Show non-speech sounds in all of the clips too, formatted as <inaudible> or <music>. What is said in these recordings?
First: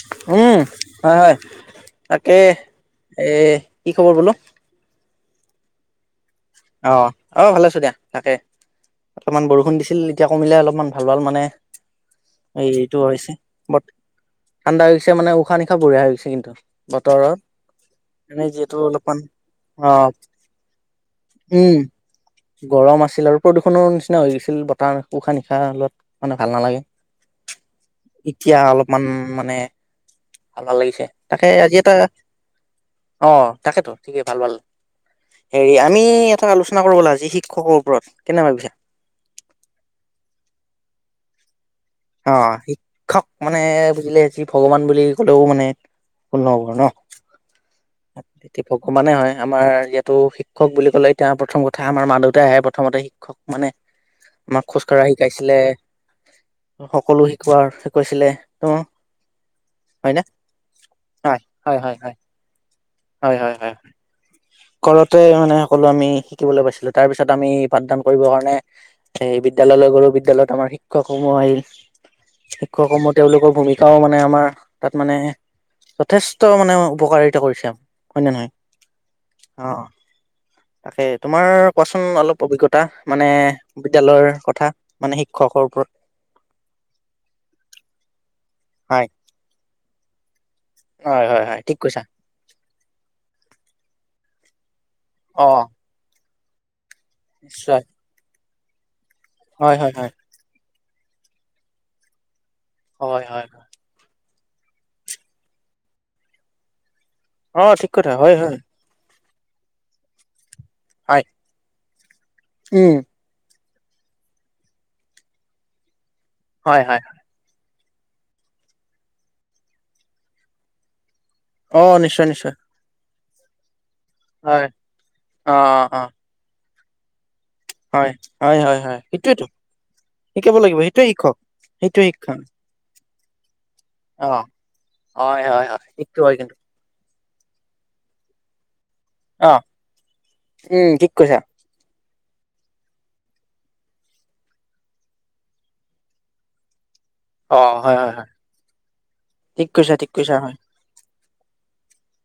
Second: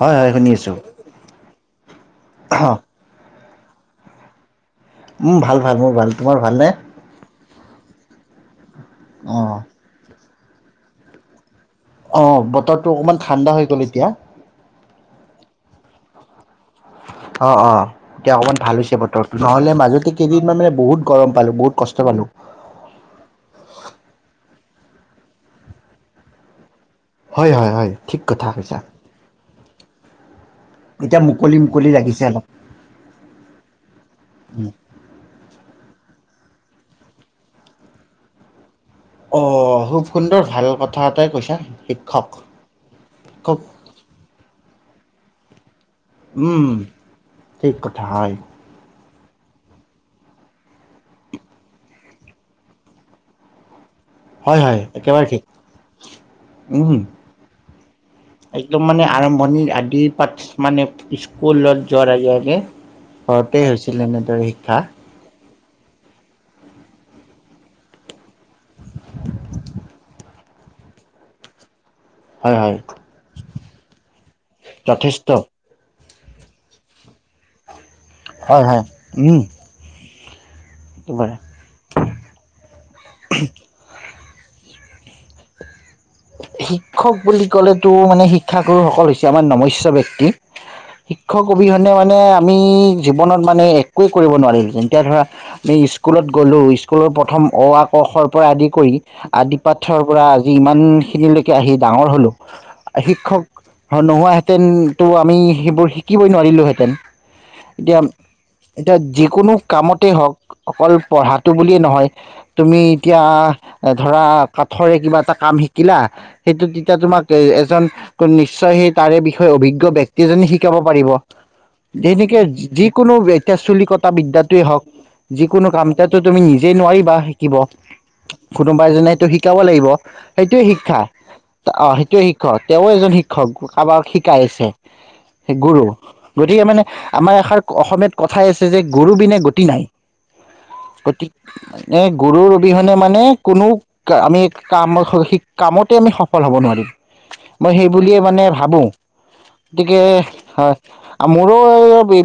অ'হয় হয় শুনি উম, আছোঁ। হয় হয় তাকে এ কি খবৰ বোলো। উম ভাল ভাল মোৰ ভাল। তোমাৰ ভালনে অ', অ' ভালে আছোঁ। দিয়া তাকে। অকমান অঁ বৰষুণ দিছিল নেকি। এতিয়া কমিলে অলপমান ভাল ভাল মানে। অঁ বতৰটো এইটো অকণমান হৈছে ঠাণ্ডা হৈ গ'ল বৰ এতিয়া ঠাণ্ডা হৈ গৈছে মানে উশাহ নিশাহ বঢ়িয়া হৈ গৈছে। কিন্ত অ', অ', এতিয়া অকমান ভাল হৈছে অলপমান বতৰটো নহ'লে মাজতে অ', কেইদিনমান মানে বহুত গৰম। পালোঁ বহুত উম, কষ্ট পালোঁ গৰম আছিল আৰু প্ৰদূষণৰ নিচিনা হৈ গৈছিল। আছিল বতাহ উশাহ নিশাহ লোৱাত মানে ভাল নালাগে। হয়, হয়, হয়, ঠিক কথা এতিয়া কৈছা। অলপমান মানে ভাল ভাল লাগিছে এতিয়া তাকে মুকলি আজি মুকলি এটা লাগিছে অলপ অ' তাকেতো ঠিকে ভাল ভাল হেৰি। আমি এটা আলোচনা কৰো ব'লা আজি শিক্ষকৰ ওপৰত কেনে ভাবিছা। অ' খুব সুন্দৰ ভাল কথা এটাই কৈছা। শিক্ষক অ' শিক্ষক মানে বুজিলে যি ভগৱান বুলি বুলি ক'লেও মানে ভূল নহ'ব উম ন, ঠিক কথা হয় শিক্ষকটো ভগৱানে হয়। আমাৰ ইয়াতটো শিক্ষক বুলি ক'লে এতিয়া প্ৰথম কথা আমাৰ মা দেউতাইহে প্ৰথমতে শিক্ষক মানে। হয়, আমাক হয়, খোজকঢ়া একেবাৰে ঠিক। শিকাইছিলে উম, সকলো শিকোৱা শিকাইছিলে ত একদম মানে আৰম্ভণিৰ আদিৰ হয়নে? পাত মানে হয় হয় স্কুলত হয় যোৱাৰ হয় আগে আগে হয়, হয়, ঘৰতে হয়, হৈছিল এনেদৰে শিক্ষা ঘৰতে মানে সকলো আমি শিকিবলৈ পাইছিলো তাৰ পিছত আমি পাঠদান কৰিবৰ কাৰণে এ বিদ্যালয়লৈ গ'লো বিদ্যালয়ত আমাৰ শিক্ষকসমূহ আহিল। হয় হয় শিক্ষকসমুহ তেওঁলোকৰ ভূমিকাও মানে আমাৰ তাত মানে যথেষ্ট যথেষ্ট মানে উপকাৰিতা কৰিছে। নে নহয়? হয়, হয়, উম। অ অ তাকে একেবাৰে তোমাৰ কোৱাচোন অলপ অভিজ্ঞতা মানে বিদ্যালয়ৰ। কথা মানে শিক্ষকৰ ওপৰত, শিক্ষক বুলি ক'লে তো মানে শিক শিক্ষাগুৰুসকল হয় হৈছে আমাৰ নমস্য ব্যক্তি। হয় শিক্ষক হয় হয় ঠিক অবিহনে কৈছা মানে আমি জীৱনত মানে একৱে কৰিব নোৱাৰি যেন। এতিয়া ধৰা অ আমি স্কুলত গ'লো ইচ স্কুলৰ প্ৰথম অ, নিশ্চয় আ, ক, খ, পৰা আদি কৰি আদি হয় হয় পাঠৰ হয় পৰা আজি ইমান ও' খিনিলৈকে আহি ডাঙৰ হ'লোঁ। হয় শিক্ষক হয় নোহোৱা হেতেন। তেন তো আমি সেইবোৰ শিকিবই নোৱাৰিলোহেঁতেন। অ ঠিক কথা হয় হয় এতিয়া-এতিয়া জি কোনো কামতেই হওক অকল হয় পঢ়াটো বুলিয়ে নহয়, তুমি উম এতিয়া, ধৰা কাঠৰে কিবা এটা কাম শিক কিলা। সেইটো হয় তেতিয়া হয় তোমাক এজন ত' নিশ্চয় সেই তাৰে বিষয়ে অভিজ্ঞ ব্যক্তি এজনে শিকাব পাৰিব। অ নিশ্চয় যেনেকে নিশ্চয় যিকোনো ব্য এটিয়া চুলি ক টা বিদ্যাতয়ে হয় হওক, অ অ যিকোনো অ কামাতো তুমি নিজ যে নোৱাৰিবা। শিকিব হয় হয় হয় কোনোবা হয় এজনেটো সেইটোয়েতো শিকাব লাগিব। শিকাব সেইটোৱে লাগিব শিক্ষা, শিক্ষক অ' সেইটোৱে সেইটো শিক্ষা শিক্ষক, তেওঁ এজন শিক্ষক। কাঁবাক অ শিকাই আছে, হয় হয় হয় গুৰু, ঠিকটো হয় কিন্তু গতিকে মানে আমাৰ এষাৰ অসমীয়াত কথাই আছে যে গুৰুবিনে অ গতি নাই। উম ঠিক গতি কৈছা গুৰুৰ অবিহনে মানে কোনো আমি কাম ঠিক কামতেই আমি সফল হ'ব নোৱাৰিম। অ মই সেই হয় হয় বুলিয়ে হয় মানে ভাবো, ঠিক কৈছা গতিকে ঠিক কৈছা হয় মোৰো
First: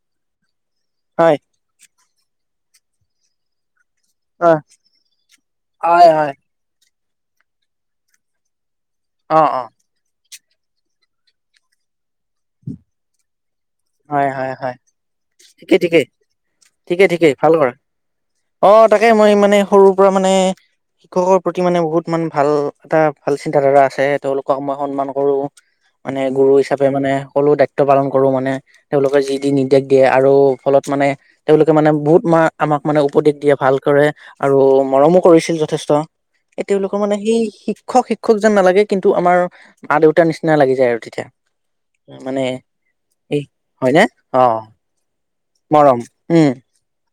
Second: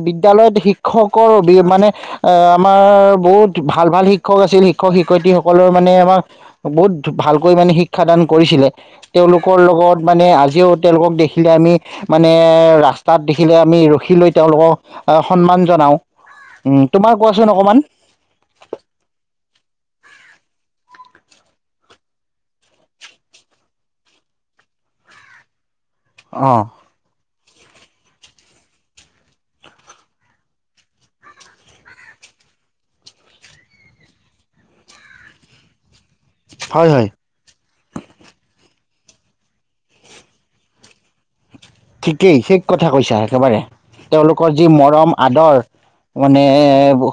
বিদ্যালয়ত শিক্ষ কৰ হয় অবি মানে অ' মাৰ বহুত ভা ভাল ভাল শিক্ষক হয় আছিল। শিক্ষক শিক্ষয়িত্ৰীসকলৰ মানে হয় আমাক হয় বহুত ত' ভালকৈ মানে শিক শিক্ষা দান কৰিছিলে। অ তেওঁলোকৰ অ লগত মানে আজ দিও তেওঁলোকক দেখিলে আমি মানে ৰাস্তাত দে হয়, হয়, হয় সন্মান ঠিকেই, জনাওঁ ঠিকেই, ঠিকেই, তোমাৰ ঠিকেই কোৱাচোন অকণমান <unintelligible> অ' তাকে মই মানে সৰুৰ পৰা মানে শিক্ষকৰ প্ৰতি মানে বহুত মান ভাল এটা ভাল চিন্তাধাৰা আছে। তেওঁলোকক মই সন্মান কৰোঁ। মানে গুৰু অঁ হিচাপে মানে সকলো দায়িত্ব পালন কৰোঁ মানে। তেওঁলোকে যি দি নিৰ্দেশ দিয়ে আৰু ফলত মানে তেওঁলোকে মানে বহুত মা-আমাক মানে উপদেশ দিয়ে ভালকৰে আৰু মৰমো কৰিছিল যথেষ্ট। এ হয় তেওঁলোকৰ হয় মানে সেই শিক শিক্ষক - শিক্ষক যেন নালাগে কিন্তু আমাৰ মা দেউতাৰ নিচিনা লাগি যায় আৰু তেতিয়া। ঠিকেই মানে ঠিক কথা কৈছা এই একেবাৰে। হয়নে অ তেওঁলোকৰ যি মৰম আদৰ, মৰম মানে উম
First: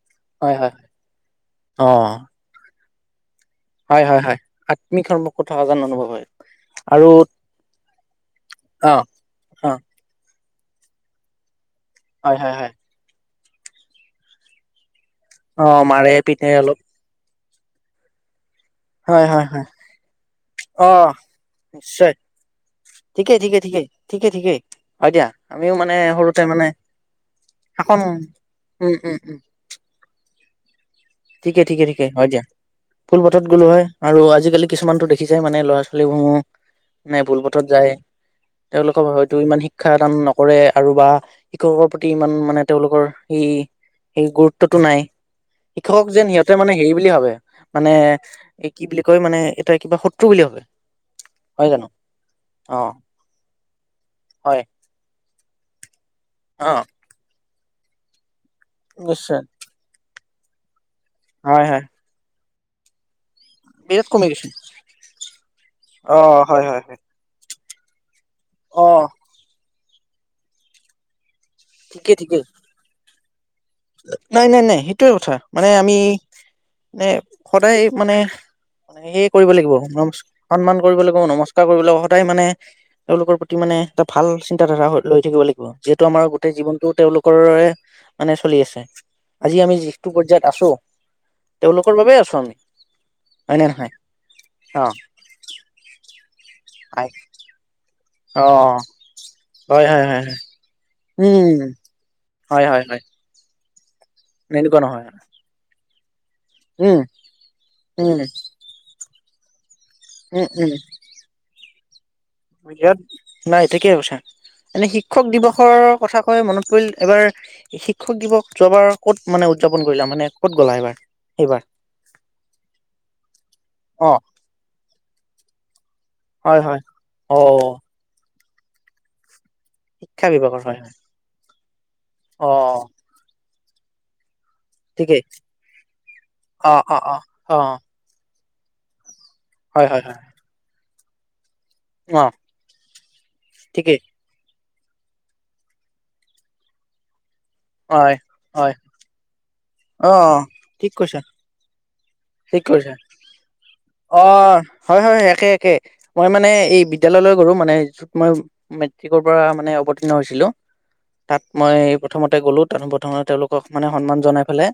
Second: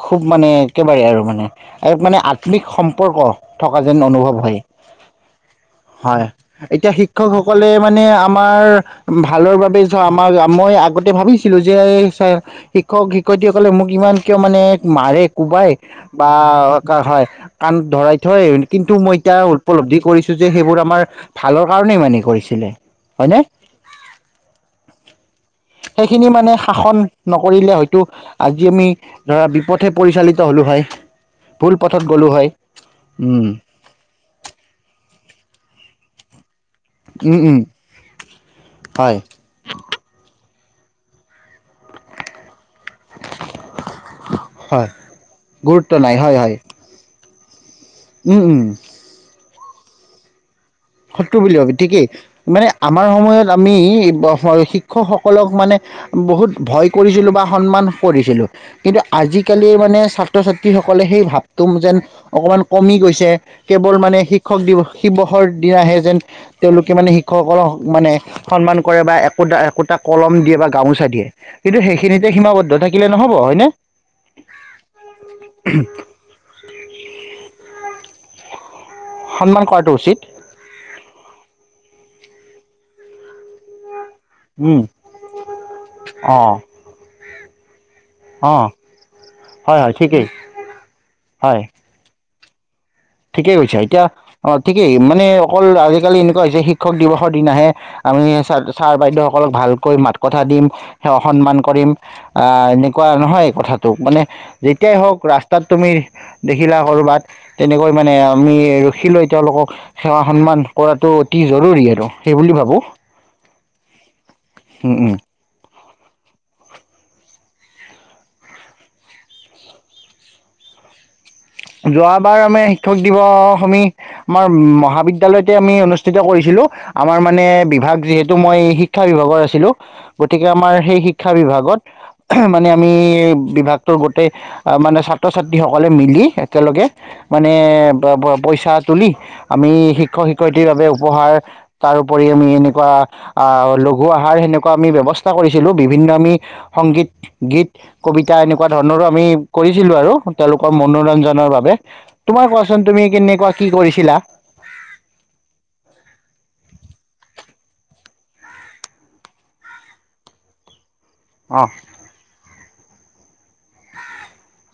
খুব মানে হয় হয় একেবাৰে আৰু মানে আলপ অ মানে আতনিক সম্পৰ্ক। থকা যেন হয় অনুভৱ হয়। আত্মিক ধৰ্ম কথা যেন অনুভৱ হয় এতিয়া আৰু শিক্ষকসকলে মানে আমাৰ অ অ ভা ওলৰ বাবে ঝ আমাৰ <unintelligible> মই আগতে ভাবিছিলো যে হয় হয় হয় ছা-শিক্ষক শি শিক্ষয়িত্ৰী মোক ইমান কিয় মানে মাৰে, অ কোবাই মাৰে বা পিটে অলপ কা হয়। কাণ ধৰাই থয়। কিন্তু মই হয় এতিয়া হয় হয় উপলব্ধি কৰিছো যে সেইবোৰ অ আমাৰ ভালৰ কাৰণেই নিশ্চয় মানে কৰিছিলে হয় নে? কে ঠিকেই, হয় দিয়া। আমিও মানে সেইখিনি সৰুতে মানে শাসন নকৰিলে শাসন হয়তো আজি আমি উম উম উম ধৰা বিপথে পৰিচালি ত হ'লো হয়। ঠিকে, ভুল ঠিকে, পথত ঠিকে হয় গ'লো দিয়া ভুলপথত উম গ'লো হয় আৰু আজিকালি কিছুমানতো দেখিছাই মানে ল'ৰা <unintelligible> নাই উম উম ভুলপথত যায় তেওঁলোকক হয় হয়তো ইমান শিক্ষা দান নকৰে। আৰু বা শিক্ষকৰ প্ৰতি ইমান মানে তেওঁলোকৰ সি সেই গুৰুত্বটো হয় নাই। গুৰুত্ব তোক নাই যেন হয় সিহতে হয় মানে হেৰি বুলি ভাবে মানে উম উম এই কি বুলি কয় মানে মানে এটা কিবা শত্ৰু বুলি ভাবে। শত্ৰু বুলি হয় ভাবি জানো ঠিকেই মানে অ আমাৰ সময়ত আমি হয় শিক্ষকসকলক মানে। বহুত অ ভয় কৰিছিলো বা সন্মান কৰিছিলোঁ। কিন্তু নিশ্চয় আজিকালিৰ মানে ছা ছাত্ৰ ছাত্ৰীসক কলে সেই ভাৱটো হয় হয় যেন অকমান কমি গৈছে। কেৱল বিৰাট মানে কমি গৈছে শিক্ষক দিৱস শিৱসৰ আহে অ যেন হয় হয় তেওঁলোকে হয় মানে শিক্ষক সকলক মানে সন্মান অ কৰে বা একোটা একোটাক কলম দিয়ে বা গামোচা দিয়ে। কিন্তু ঠিকেই সেইখিনিতে ঠিকেই সীমাবদ্ধ থাকিলে নহ'ব হয়নে? নাই নাই নাই সেইটোৱে কথা মানে আমি নে সদায় মানে সে কৰিব সন্মান লাগিব কৰাটো ম উচিত সন্মান কৰিব লাগিব নমস্কাৰ কৰিব লাগিব সদায় মানে তেওঁলোকৰ প্ৰতি মানে এটা ভাল চিন্তাধাৰা লৈ থাকিব লাগিব যিহেতু আমাৰ গোটেই অঁ জীৱনটো তেওঁলোকৰেৰে চলি অঁ আছে। আজি আমি হয় হয় যিটো ঠিকেই পৰ্যায়ত আছো তেওঁলোকৰ বাবে তেছো আমি। ঠিকে হয় নে কৈছা নহয় এতিয়া অ', ঠিকেই মানে অকল আজিকালি এনেকুৱা হৈছে শিক্ষক আই দিৱসৰ দিনাহে আমি অ ছাৰ বাইদেউ সকলক হয় ভালকৈ হয় হয় মাত হয় কথা দিম। সেৱা উম সন্মান কৰিম হয় আহ হয় হয় এনেকুৱা নহয় কথাত। মানে এনেকুৱা যেতিয়াই নহয় হওক ৰাস্তাত তুমি দেখিলা উম কৰবাত তেনেকৈ মানে উম আমি ৰখি লৈ তেওঁলোকক সেৱা সন্মান কৰাটো অতি জৰুৰি আৰু সেইবুলি অ ভাবোঁ ইয়াত নাই ঠিকেই কৈছা এনে উম উম। শিক্ষক দিৱসৰ কথা কৈ মনত পৰিল এবাৰ শিক্ষক দিৱস যোৱাবাৰ ক'ত মানে উদযাপন কৰিলা মানে ক'ত গ'লা এবাৰ যোৱাবাৰ আমি শিক্ষক দিৱস সমি অ আমাৰ মহাবিদ্যয়ালয়তে আমি অনুষ্ঠ অনুস্থিত হয় কৰিছিলো হয় আমাৰ অ মানে বিভাগ যিহেতু মই শিক্ষা বিভাগৰ আছ ছিলো শিক্ষা গতিকে বিভাগৰ আমাৰ হয় হয় সেই শিক্ষা বিভাগত অ মানে আমি বিভাগ ত গোটেই অ মানে ঠিকেই ছাত্ৰ ছাত্ৰীসকলে মিলি অ লগে অ অ মানে অ পইচা তুলি আমি হয় হয় হয় শিক্ষক শিক্ষয়ত্ৰীৰ বাবেও উপহাৰ অ তাৰপৰি আমি এনুকা আহ ঠিকেই লঘু আহাৰ সেনুক আমি ব্যৱস্থা কৰিছিলো বিভিন্ন আমি সংগীত গীত হয় কবিতা এনেকুৱা হয় ধৰণৰো আমি কৰিছিলো অ আৰু তেওঁলোকৰ ঠিক কৈছা মনোৰঞ্জন আমি তোমাৰ ঠিক কোৱাচোন কৈছা তুমি কেনেকুৱা কি অ কৰিছিলা ই মানে এই বিদ্যলয়লৈ গলো মানে য'ত মই মেট্ৰিকৰ পৰা মানে অৱতৰ্ণ হৈছিলো তাত অ'। মই প্ৰথমতে গ'লো তাত প্ৰথমতে তেওঁলোকক মানে সন্মান জনাই পেলে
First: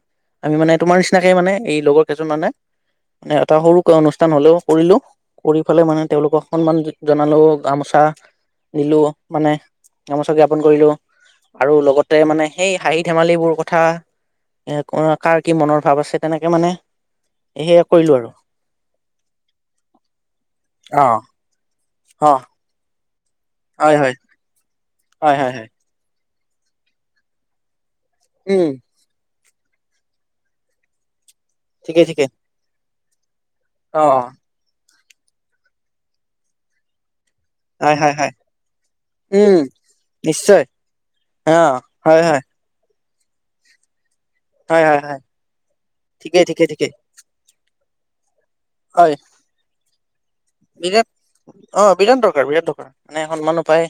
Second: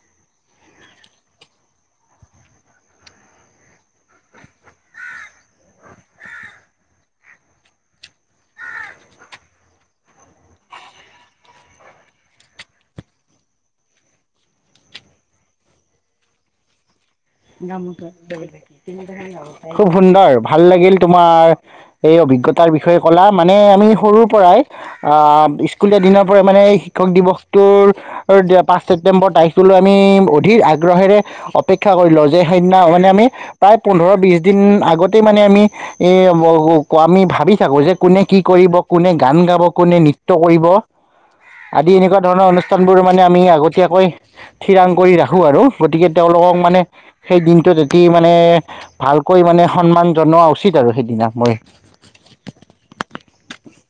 আমি মানে তোমাৰ নিচিনাকে মানে এই লগৰ কেইজন মানে এটা সৰুকৈ অনুষ্ঠান হ'লেও কৰিলো কৰি ফেলাই মানে তেওঁলোকক সন্মান জনালোও গামোচা দিলো মানে গামোচা জ্ঞাপন কৰিলো আৰু লগতে মানে সেই হাঁহি ধেমালিবোৰ কথা এ কঅ কাৰ কি মনৰ ভাৱ আছে তেনেকে মানে সেয়া কৰিলো আৰু খুব সুন্দৰ ভাল লাগিল অ তোমাৰ এই অ অভিজ্ঞতাৰ বিষয়ে ক'লা মানে আমি হয় হয় সৰুৰ পৰাই অ হয় হয় হয় স্কুলীয়া দিনত। মানে এই শিক্ষক দিৱসটোৰ আৰু দিয়া উম পাঁচ ছেপ্তেম্বৰ তাৰিখ টোলৈ আমি অধিক আগ্ৰহেৰে অপেক্ষা ঠিকেই কৰিলোঁ ঠিকেই সেইদনা মানে আমি প্ৰায় অ অ পোন্ধৰ, বিছ দিন আগত তে মানে আমি এ ও ও ক' আমি ভাত বি থাকো যে হয় হয় কোনে হয় কি কৰিব, কোনে গান উম গাব, কোনে নৃত্য নিশ্চয় কৰিব অ আদি হয় এনেকুৱা হয় ধৰণৰ অনুষ্ঠান। ত মানে আমি আগতীয়াকৈ। হয় থিৰাং হয় কৰি হয় ৰাখো আৰু গতিকে ঠিকেই তেওঁলোকক ঠিকেই মানে। ঠিকেই দিনটোত এটি মানে? হয় ভালকৈ মানে সন্মান। জনোৱা উচিত আৰু বিৰাট সেইদিনা মই অ বিৰাট দৰকাৰ বিৰাট দৰকাৰ মানে সন্মানো পায়।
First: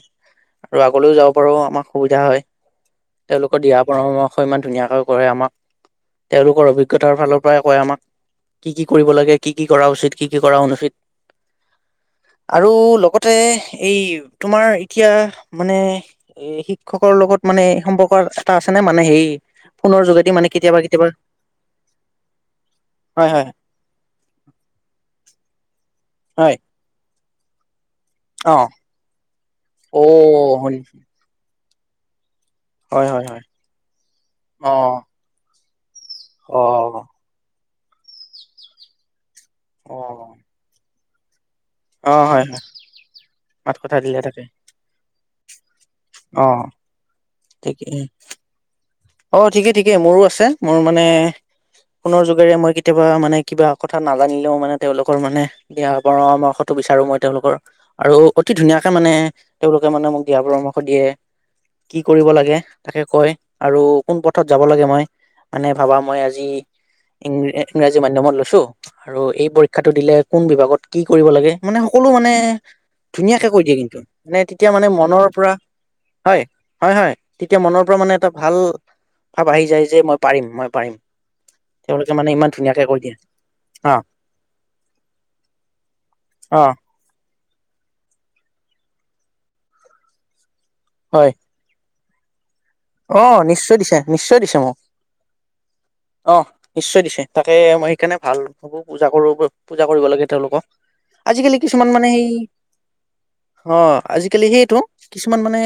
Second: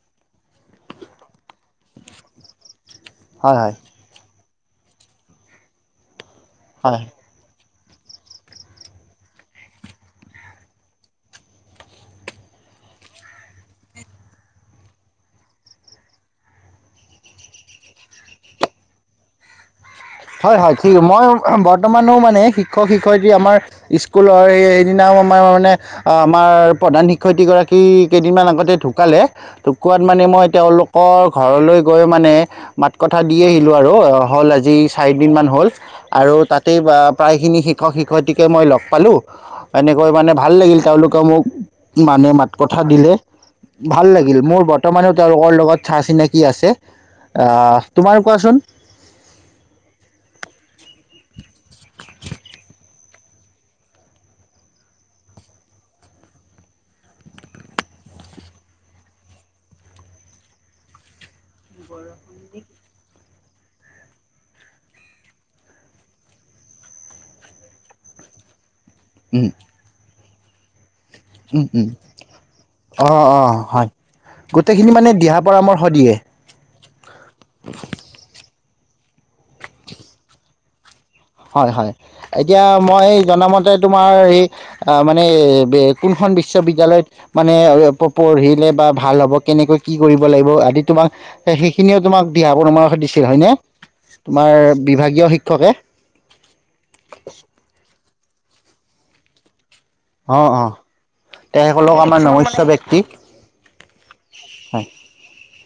আৰু আগলৈও যাব পাৰো। আমাৰ সুবিধা হয়। হয় তেওঁলোকৰ হয় দিহা পৰামৰ্শ। হই ইমান ধুনীয়াকৈ কৰে আমাক। তেওঁলোকৰ হয় অভিজ্ঞতাৰ ফালৰ পৰাই। কয় আমাক কি কি কৰিব লাগে কি কি কৰা উচিত কি কি কৰা অনুচিত। আৰু লগতে এই তোমাৰ এতিয়া মানে এ শিক্ষকৰ লগত মানে সম্পৰ্ক এটা আছে নে মানে হেৰি। ফোনৰ যোগেদি মানে হয়, হয় কেতিয়াবা ঠিক। কেতিয়াবা মই বৰ্তমানও মানে শিক্ষক- হয় শিক্ষয়িত্ৰী হয় আমাৰ স্কুলৰ সেইদিনাও আমাৰ মানে। অহ আমাৰ হয় প্ৰধান শিক্ষক। শিক্ষয়ত্ৰী গৰাকী। কেইদিনমান অ আগতে ঢুকালে অ ঢুকোৱাত মানে মই হয় তেওঁলোকৰ ঘৰলৈ। গৈ মানে মাত হয় কথা হয় দি হয় আহিলো আৰু অ হ'ল অ আজি <unintelligible> হ'ল আৰু অ তাতেই বা প্ৰায় খিনি শিক <unintelligible> শিক্ষয়িত্ৰীকে মই লগ পালোঁ - অ এনেকৈ মানে ভাল লাগিল তেওঁলোক ক' মোক অ মানে হয় মাত হয় কথা দিলে, মাত কথা ভাল দিলে লাগিল তাকে মোৰ বৰ্তমানে অ' লগত। চা-চিনাকি অ আছে। আ ঠিকেই তোমাৰ কোৱাচোন? অ' ঠিকে-ঠিকে, মোৰো আছে মোৰ মানে ফোনৰ যোগেৰে মই কেতিয়াও কিবা মানে কিবা কথা নাজানিলেও মানে তেওঁলোকৰ মানে দিয়া পৰামৰ্শটো বিচাৰো মই তেওঁলোকৰ আৰু অতি ধুনীয়াকে মানে তেওঁলোকে মানে মোক দিয়া পৰামৰ্শ দিয়ে, কি কৰিব লাগে তাকে কয়। আৰু কোন পথত যাব লাগে মই মানে ভাবা মই আজি ইং-ইংৰাজী মাধ্যমত লৈছো। আৰু এই উম পৰীক্ষাটো দিলে কোন বিভাগত কি কৰিব লাগে উম মানে উম সকলো মানে অ', ধুনীয়াকে অ', কৈ দিয়ে হয় কিন্তু মানে তেতিয়া মানে গোটেইখিনি মনৰ দিহা পৰা পৰামৰ্শ দিয়ে হয়-হয় হয় তেতিয়া মনৰ পৰা মানে উম। ভাৱ আহি যায় যে মই পাৰিম মই পাৰিম। হয়-হয় তেওঁলোকে মানে ইমান এতিয়া ধুনীয়াকে কৈ মই দিয়ে জনামতে অ তোমাৰ এই মানে কোনখন অ বিশ্ববিদ্যালয়ত মানে পঢ়িলে বা ভাল হ'ব, কেনেকৈ কি কৰিব লাগিব? তোমাক হয় সে সেইখিনি তোমাক দিহা পৰামৰ্শ অ দিছিল হয়নে, নিশ্চয় দিছে নিশ্চয় দিছে মোক তোমাৰ বিভাগীয় শিক্ষকে। অ', নিশ্চয় দিছে তাকে মই সেইকাৰণে ভাল ভাবো, পূজা কৰো পূজা কৰিব লাগে অ', তেওঁলোকক অ'। আজিকালি কিছুমান তেসকলক মানে আমাৰ সেই নমস্য ব্যক্তি অ', আজিকালি সেইটো হয়। কিছুমান মা মানে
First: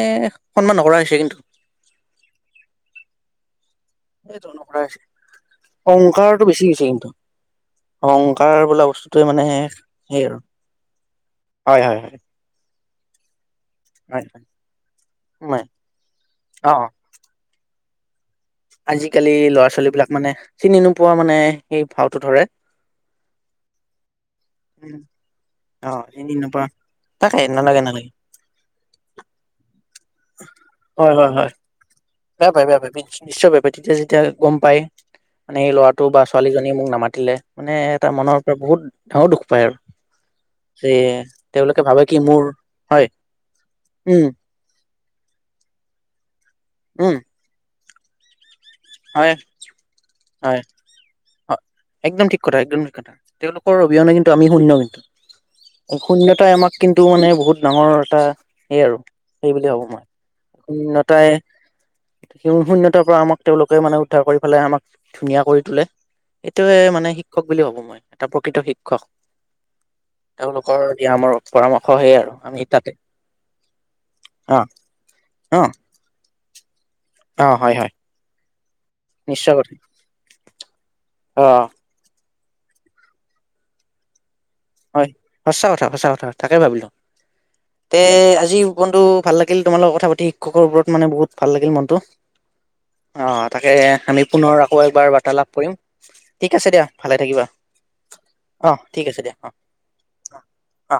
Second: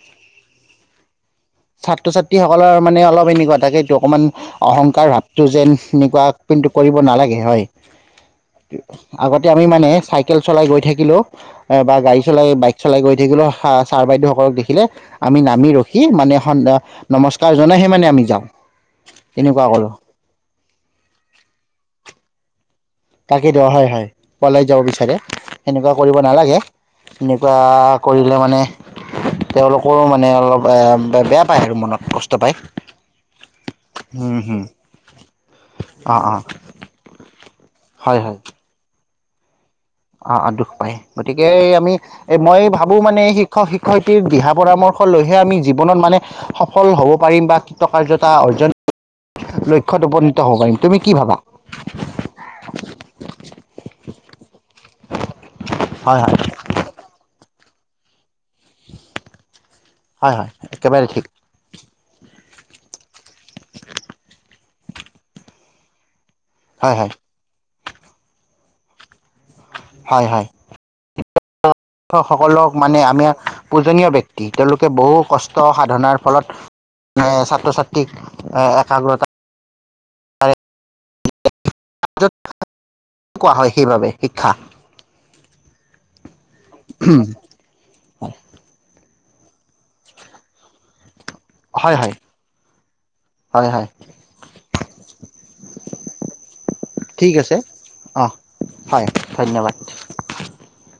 সন্মান নকৰা হৈছে কিন্তু। ছাত্ৰ-ছাত্ৰীসকলৰ মানে অলপ এনেকুৱা থাকে অকমান সেইটো নকৰা হৈছে অহংকাৰ ভাৱটো যেন এনেকোৱা অহংকাৰটো বেছি কিন্তু হৈছে কৰিব নালাগে হয়, অহংকাৰ বোলা বস্তুটোৱে আগতে আমি মানে সেই আৰু চাইকেল চলাই গৈ থাকিলেও হয় বা হয় হয় গাড়ী চলাই বা চলাই গৈ থাকিব। ছাৰ, হয় বাইদেউসকলক দেখিলে আমি হয় নামি ৰখি মানে অ অ নমস্কাৰ জ ওলাই আহে মানে আমি যাওঁ। আজিকালি তেনেকুৱা ল'ৰা- কৰোঁ ছোৱালী বিলাক মানে চিনি নোপোৱা মানে সেই ভাওটো ধৰে। তাকেই দিয়ক হয়- হয় পলাই যাব বিচাৰে অ সেনেকুৱা কৰিব চিনি নালাগে নোপোৱা তাকে এনেকুৱা নালাগে কৰিলে মানে তেওঁলোক হয়-হয়-হয় মনত কষ্ট বেয়া পায়, বেয়া পায় নিশ্চয় বেয়া পায়, তেতিয়া যেতিয়া হুম গম হুম পাই মানে ল'ৰাটো অঁ বা অঁ ছোৱালীজনী মোক নামাতিলে মানে এটা মনৰ পৰা বহুত ধৰ দুখ পায় আৰু অ' অ' দুখ যে পায়, গতিকে তেওঁলোকে আমি ভাবে কি এ মোৰ মই ভাবো হয় মানে শিক্ষক উম শিক্ষয়িত্ৰীৰ দিহা পৰামৰ্শ লৈহে আমি জীৱনত মানে সফল হ'ব উম পাৰিম বা কাৰ্যতা অৰ্জন হয় লক্ষ্যত উপনীত হ'ব হয় পাৰিম তুমি কি ভাবা? হয় একদম ঠিক কথা একদম ঠিক কথা, তেওঁলোকৰ অবিহনে কিন্তু আমি শূন্য কিন্তু, হয় হয় শূন্যতাই আমাক কিন্তু মানে বহুত ডাঙৰ এটা সেই আৰু, সেইবুলি ভবো মই। হয় হয় একেবাৰে ঠিক সুণ্যতাই সেই বোৰ শূন্যতাৰ পৰা আমাক-া তেওঁলোকে মানে উদ্ধাৰ কৰি পেলাই আমাক ধুনীয়া কৰি তোলে, এইটোয়ে হয় মানে হয় শিক্ষক বুলি ভাবো মই। এটা প্ৰকৃত শিক্ষক। তেওঁলোকৰ আমাৰো শিকসকলক মানে আমি পূজনীয় ব্যক্তি। অ তেওঁলোকে বহু কষ্ট অ সাধনাৰ ফলত অ ছাত্ৰ হয় হয় ছাত্ৰীক অ' নিশ্চয় কৰি, অ' কোৱা হয় সেইবাবে শিক্ষা, হয় সঁচা কথা সঁচা কথা, তাকে ভাবিলোঁ তে আজি জীৱনটো গিল কথা পাতি শিক্ষকৰ ওপৰত, মানে বহুত ভাল লাগিল মনটো, হয় হয় অঁ হয় তাকে হয় আমি পুনৰ আকৌ একবাৰ বাৰ্তালাপ কৰিম। ঠিক আছে দিয়া ভালে ঠিক থাকিবা, আছে অ অঁ ঠিক হয় আছে দিয়া অঁ ধন্যবাদ। অ'